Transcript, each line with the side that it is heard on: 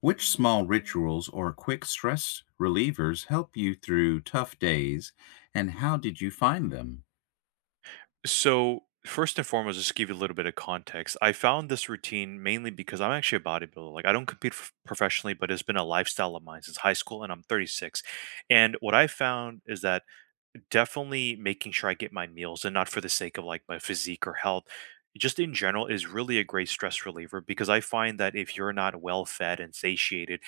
left: Which small rituals or quick stress relievers help you through tough days, and how did you find them?
right: So, first and foremost, just to give you a little bit of context, I found this routine mainly because I'm actually a bodybuilder. Like, I don't compete professionally, but it's been a lifestyle of mine since high school, and I'm 36. And what I found is that definitely making sure I get my meals and not for the sake of like my physique or health, just in general is really a great stress reliever because I find that if you're not well fed and satiated,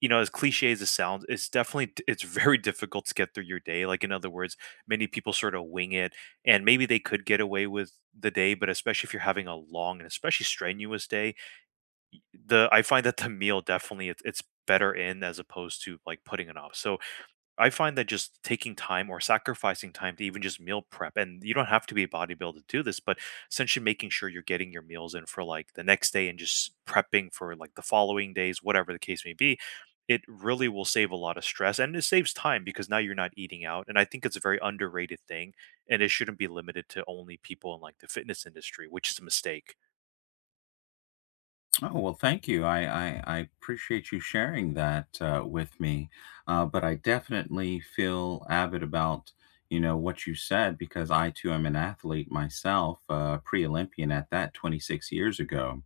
right: you know, as cliche as it sounds, it's very difficult to get through your day. Like in other words, many people sort of wing it and maybe they could get away with the day, but especially if you're having a long and especially strenuous day, the I find that the meal definitely it's better in as opposed to like putting it off. So I find that just taking time or sacrificing time to even just meal prep, and you don't have to be a bodybuilder to do this, but essentially making sure you're getting your meals in for like the next day and just prepping for like the following days, whatever the case may be, it really will save a lot of stress and it saves time because now you're not eating out. And I think it's a very underrated thing and it shouldn't be limited to only people in like the fitness industry, which is a mistake.
left: Oh, well, thank you. I appreciate you sharing that with me. But I definitely feel avid about, you know, what you said because I too am an athlete myself, pre-Olympian at that 26 years ago.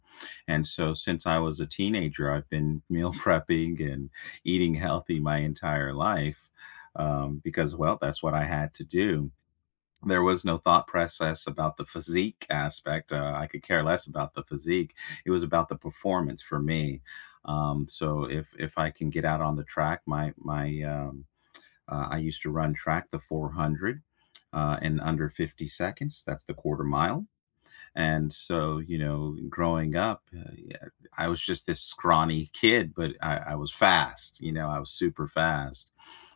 left: And so since I was a teenager, I've been meal prepping and eating healthy my entire life because, well, that's what I had to do. There was no thought process about the physique aspect. I could care less about the physique, it was about the performance for me. So if I can get out on the track, I used to run track, the 400, in under 50 seconds. That's the quarter mile. And so, you know, growing up, yeah, I was just this scrawny kid, but I was fast. You know, I was super fast.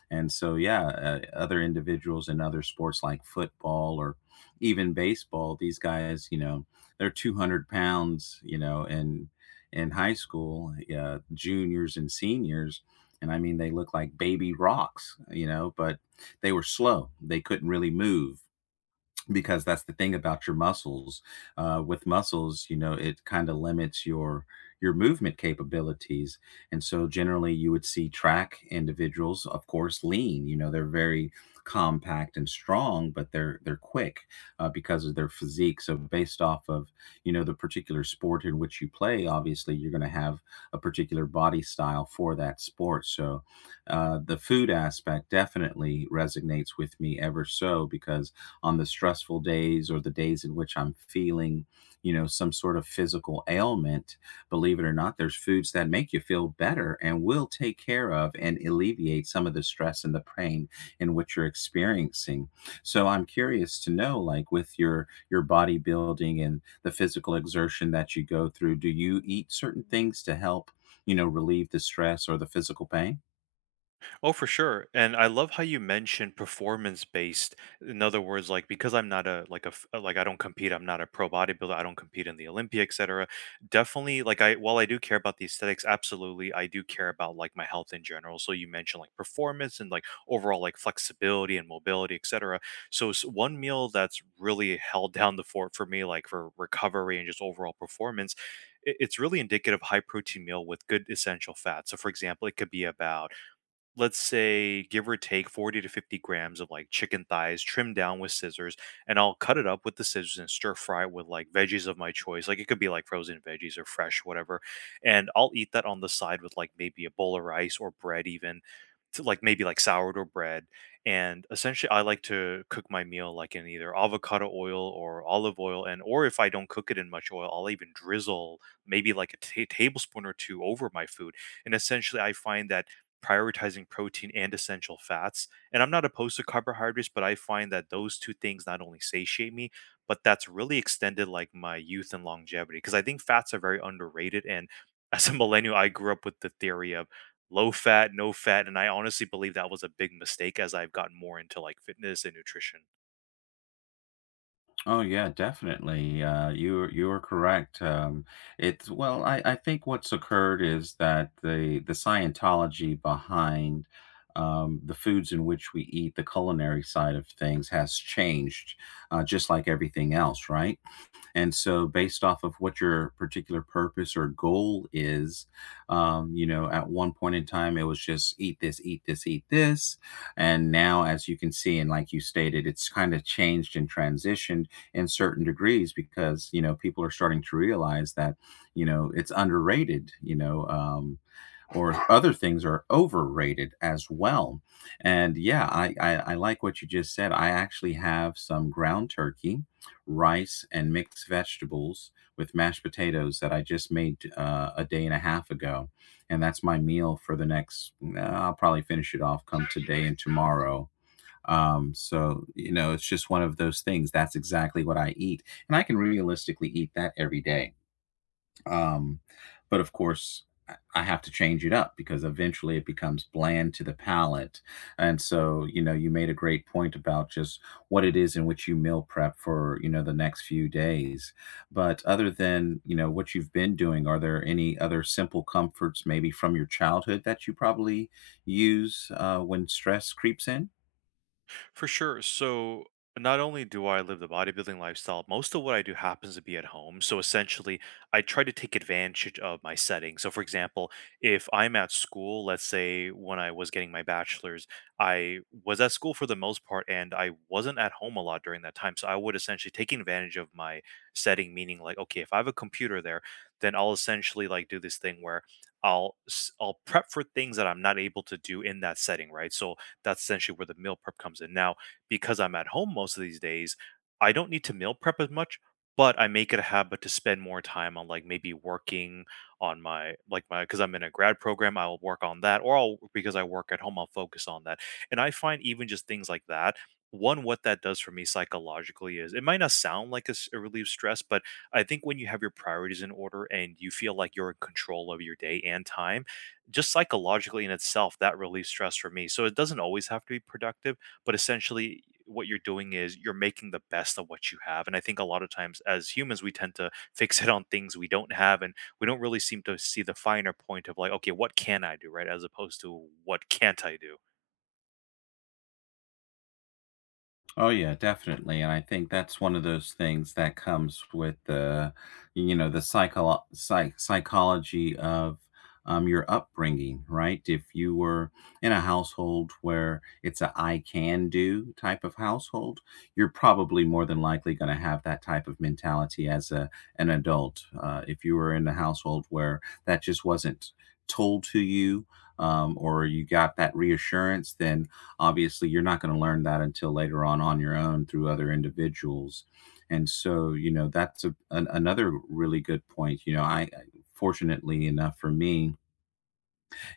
left: And so, yeah, other individuals in other sports like football or even baseball, these guys, you know, they're 200 pounds, you know, in high school, juniors and seniors. And I mean, they look like baby rocks, you know, but they were slow. They couldn't really move because that's the thing about your muscles. With muscles, you know, it kind of limits your movement capabilities, and so generally, you would see track individuals, of course, lean. You know, they're very compact and strong, but they're quick because of their physique. So based off of, you know, the particular sport in which you play, obviously, you're going to have a particular body style for that sport. So the food aspect definitely resonates with me ever so because on the stressful days or the days in which I'm feeling, you know, some sort of physical ailment, believe it or not, there's foods that make you feel better and will take care of and alleviate some of the stress and the pain in which you're experiencing. So I'm curious to know, like with your bodybuilding and the physical exertion that you go through, do you eat certain things to help, you know, relieve the stress or the physical pain?
right: Oh, for sure. And I love how you mentioned performance based. In other words, like because I'm not a like, I don't compete, I'm not a pro bodybuilder, I don't compete in the Olympics, etc. Definitely like I while I do care about the aesthetics, absolutely, I do care about like my health in general. So you mentioned like performance and like overall like flexibility and mobility, etc. So one meal that's really held down the fort for me like for recovery and just overall performance, it's really indicative of high protein meal with good essential fat. So for example, it could be about let's say give or take 40 to 50 grams of like chicken thighs trimmed down with scissors, and I'll cut it up with the scissors and stir fry it with like veggies of my choice. Like it could be like frozen veggies or fresh, whatever, and I'll eat that on the side with like maybe a bowl of rice or bread even, to like maybe like sourdough bread. And essentially I like to cook my meal like in either avocado oil or olive oil, and or if I don't cook it in much oil, I'll even drizzle maybe like a ta tablespoon or two over my food. And essentially I find that prioritizing protein and essential fats. And I'm not opposed to carbohydrates, but I find that those two things not only satiate me, but that's really extended like my youth and longevity. Because I think fats are very underrated. And as a millennial, I grew up with the theory of low fat, no fat. And I honestly believe that was a big mistake as I've gotten more into like fitness and nutrition.
left: Oh yeah, definitely. You are correct. It's well, I think what's occurred is that the Scientology behind the foods in which we eat, the culinary side of things, has changed, just like everything else, right? And so, based off of what your particular purpose or goal is, you know, at one point in time, it was just eat this, eat this, eat this. And now, as you can see, and like you stated, it's kind of changed and transitioned in certain degrees because, you know, people are starting to realize that, you know, it's underrated, you know. Or other things are overrated as well. And yeah, I like what you just said. I actually have some ground turkey, rice, and mixed vegetables with mashed potatoes that I just made a day and a half ago. And that's my meal for the next, I'll probably finish it off come today and tomorrow. So, you know, it's just one of those things. That's exactly what I eat. And I can realistically eat that every day. Um, but of course, I have to change it up because eventually it becomes bland to the palate. And so, you know, you made a great point about just what it is in which you meal prep for, you know, the next few days. But other than, you know, what you've been doing, are there any other simple comforts maybe from your childhood that you probably use when stress creeps in?
right: For sure. So not only do I live the bodybuilding lifestyle, most of what I do happens to be at home. So essentially, I try to take advantage of my setting. So for example, if I'm at school, let's say when I was getting my bachelor's, I was at school for the most part and I wasn't at home a lot during that time. So I would essentially take advantage of my setting, meaning like, okay, if I have a computer there, then I'll essentially like do this thing where I'll prep for things that I'm not able to do in that setting, right? So that's essentially where the meal prep comes in. Now, because I'm at home most of these days, I don't need to meal prep as much, but I make it a habit to spend more time on like maybe working on my like my because I'm in a grad program, I'll work on that, or I'll because I work at home, I'll focus on that. And I find even just things like that. One, what that does for me psychologically is it might not sound like it relieves stress, but I think when you have your priorities in order and you feel like you're in control of your day and time, just psychologically in itself, that relieves stress for me. So it doesn't always have to be productive, but essentially, what you're doing is you're making the best of what you have. And I think a lot of times as humans, we tend to fixate on things we don't have, and we don't really seem to see the finer point of like, okay, what can I do, right? As opposed to what can't I do?
left: Oh yeah, definitely, and I think that's one of those things that comes with the, you know, the psychology of, your upbringing, right? If you were in a household where it's a "I can do" type of household, you're probably more than likely gonna have that type of mentality as a an adult. If you were in a household where that just wasn't told to you, or you got that reassurance, then obviously you're not going to learn that until later on your own through other individuals. And so, you know, another really good point. You know, I fortunately enough for me,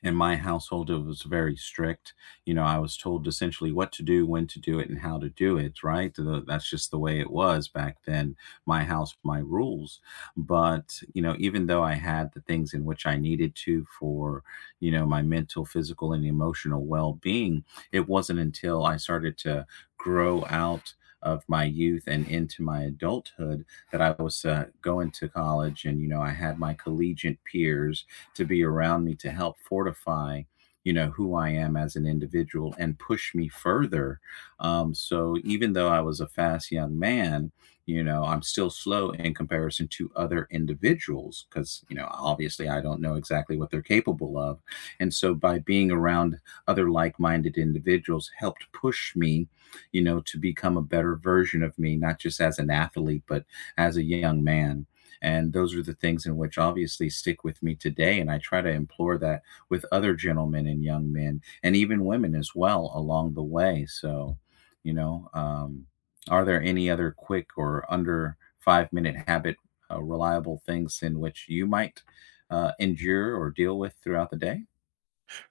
left: in my household, it was very strict. You know, I was told essentially what to do, when to do it, and how to do it, right? That's just the way it was back then. My house, my rules. But, you know, even though I had the things in which I needed to for, you know, my mental, physical, and emotional well being, it wasn't until I started to grow out of my youth and into my adulthood that I was going to college, and you know I had my collegiate peers to be around me to help fortify, you know, who I am as an individual and push me further. So even though I was a fast young man, you know, I'm still slow in comparison to other individuals because, you know, obviously I don't know exactly what they're capable of. And so by being around other like-minded individuals helped push me, you know, to become a better version of me, not just as an athlete but as a young man. And those are the things in which obviously stick with me today. And I try to implore that with other gentlemen and young men and even women as well along the way. So, you know, are there any other quick or under 5 minute habit reliable things in which you might endure or deal with throughout the day?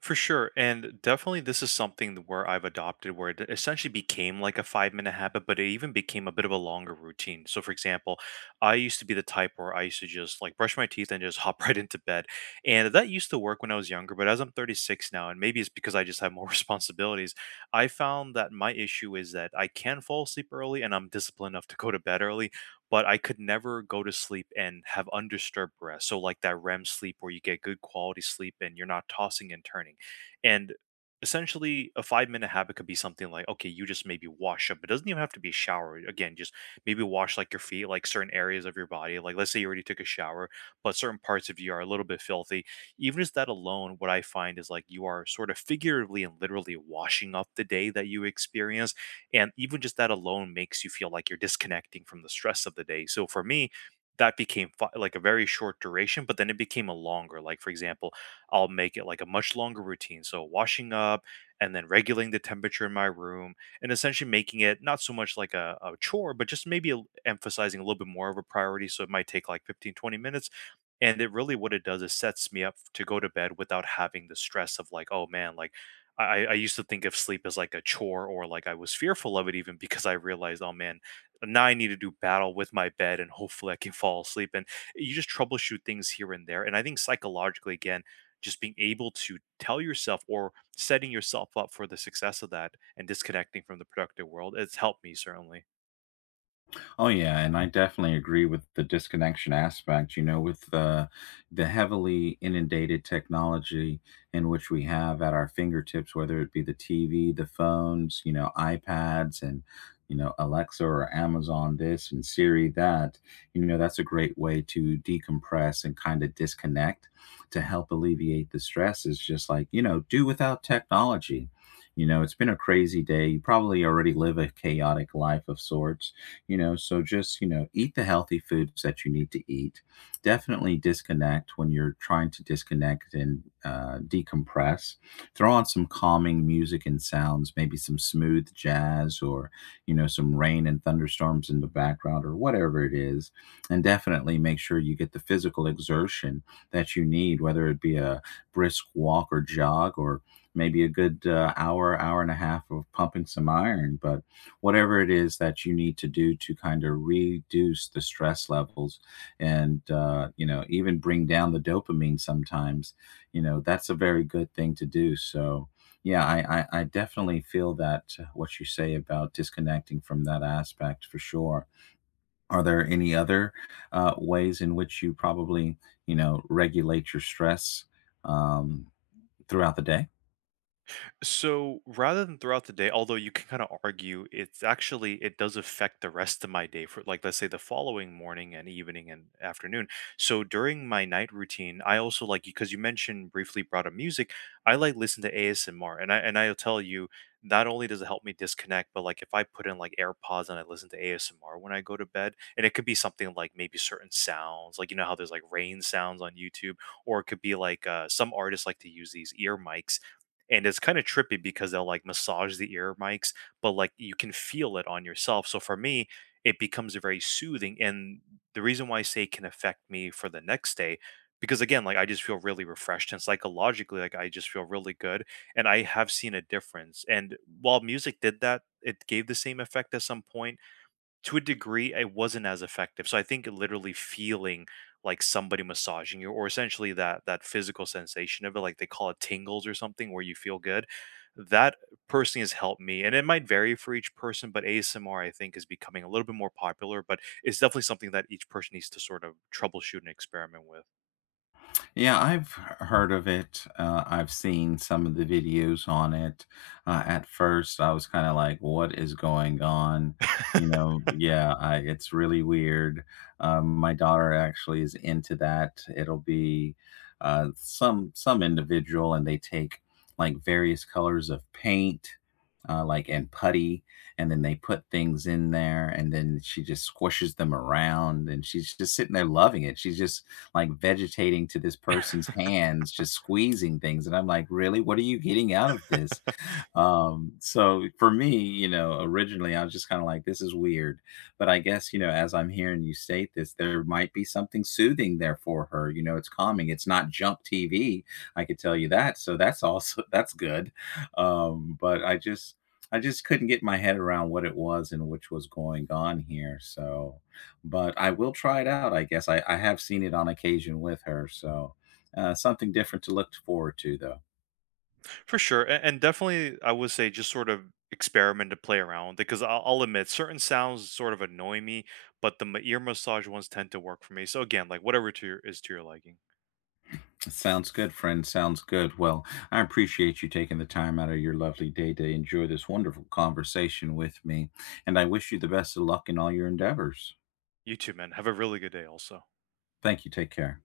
right: For sure. And definitely, this is something where I've adopted where it essentially became like a 5-minute habit, but it even became a bit of a longer routine. So, for example, I used to be the type where I used to just like brush my teeth and just hop right into bed. And that used to work when I was younger, but as I'm 36 now, and maybe it's because I just have more responsibilities, I found that my issue is that I can fall asleep early and I'm disciplined enough to go to bed early, but I could never go to sleep and have undisturbed rest. So like that REM sleep where you get good quality sleep and you're not tossing and turning. And essentially a 5-minute habit could be something like, okay, you just maybe wash up. It doesn't even have to be a shower. Again, just maybe wash like your feet, like certain areas of your body. Like let's say you already took a shower, but certain parts of you are a little bit filthy. Even just that alone, what I find is like you are sort of figuratively and literally washing up the day that you experience, and even just that alone makes you feel like you're disconnecting from the stress of the day. So for me, that became like a very short duration, but then it became a longer. Like, for example, I'll make it like a much longer routine. So, washing up and then regulating the temperature in my room and essentially making it not so much like a chore, but just maybe emphasizing a little bit more of a priority. So, it might take like 15, 20 minutes. And it really what it does is sets me up to go to bed without having the stress of like, oh man, like I used to think of sleep as like a chore or like I was fearful of it even because I realized, oh man, now I need to do battle with my bed and hopefully I can fall asleep. And you just troubleshoot things here and there. And I think psychologically, again, just being able to tell yourself or setting yourself up for the success of that and disconnecting from the productive world, it's helped me certainly.
left: Oh yeah, and I definitely agree with the disconnection aspect. You know, with the heavily inundated technology in which we have at our fingertips, whether it be the TV, the phones, you know, iPads, and you know, Alexa or Amazon this and Siri that. You know, that's a great way to decompress and kind of disconnect to help alleviate the stress. Is just like, you know, do without technology. You know, it's been a crazy day. You probably already live a chaotic life of sorts, you know, so just, you know, eat the healthy foods that you need to eat. Definitely disconnect when you're trying to disconnect and decompress. Throw on some calming music and sounds, maybe some smooth jazz or, you know, some rain and thunderstorms in the background or whatever it is. And definitely make sure you get the physical exertion that you need, whether it be a brisk walk or jog or maybe a good hour, hour and a half of pumping some iron. But whatever it is that you need to do to kind of reduce the stress levels and you know, even bring down the dopamine sometimes, you know, that's a very good thing to do. So yeah, I definitely feel that what you say about disconnecting from that aspect for sure. Are there any other ways in which you probably, you know, regulate your stress, um, throughout the day?
right: So rather than throughout the day, although you can kind of argue, it's actually it does affect the rest of my day for like let's say the following morning and evening and afternoon. So during my night routine, I also like because you mentioned briefly brought up music, I like listen to ASMR and I'll tell you not only does it help me disconnect, but like if I put in like AirPods and I listen to ASMR when I go to bed, and it could be something like maybe certain sounds, like you know how there's like rain sounds on YouTube, or it could be like some artists like to use these ear mics, and it's kind of trippy because they'll like massage the ear mics, but like you can feel it on yourself. So for me, it becomes very soothing. And the reason why I say it can affect me for the next day, because again, like I just feel really refreshed and psychologically, like I just feel really good. And I have seen a difference. And while music did that, it gave the same effect at some point to a degree, it wasn't as effective. So I think literally feeling like somebody massaging you, or essentially that physical sensation of it, like they call it tingles or something, where you feel good. That personally has helped me, and it might vary for each person. But ASMR, I think, is becoming a little bit more popular, but it's definitely something that each person needs to sort of troubleshoot and experiment with.
left: Yeah, I've heard of it. I've seen some of the videos on it. At first, I was kind of like, "What is going on?" You know, yeah, I, it's really weird. My daughter actually is into that. It'll be some individual, and they take like various colors of paint, like and putty, and then they put things in there, and then she just squishes them around, and she's just sitting there loving it. She's just like vegetating to this person's hands, just squeezing things. And I'm like, really? What are you getting out of this? So for me, you know, originally I was just kind of like, this is weird, but I guess, you know, as I'm hearing you state this, there might be something soothing there for her. You know, it's calming. It's not jump TV, I could tell you that. So that's also that's good. But I just, I just couldn't get my head around what it was and which was going on here. So but I will try it out, I guess. I have seen it on occasion with her, so something different to look forward to though.
right: For sure, and definitely, I would say just sort of experiment to play around with because I'll admit certain sounds sort of annoy me, but the ear massage ones tend to work for me. So again, like whatever to your, is to your liking.
left: Sounds good, friend. Sounds good. Well, I appreciate you taking the time out of your lovely day to enjoy this wonderful conversation with me. And I wish you the best of luck in all your endeavors.
right: You too, man. Have a really good day. Also.
left: Thank you. Take care.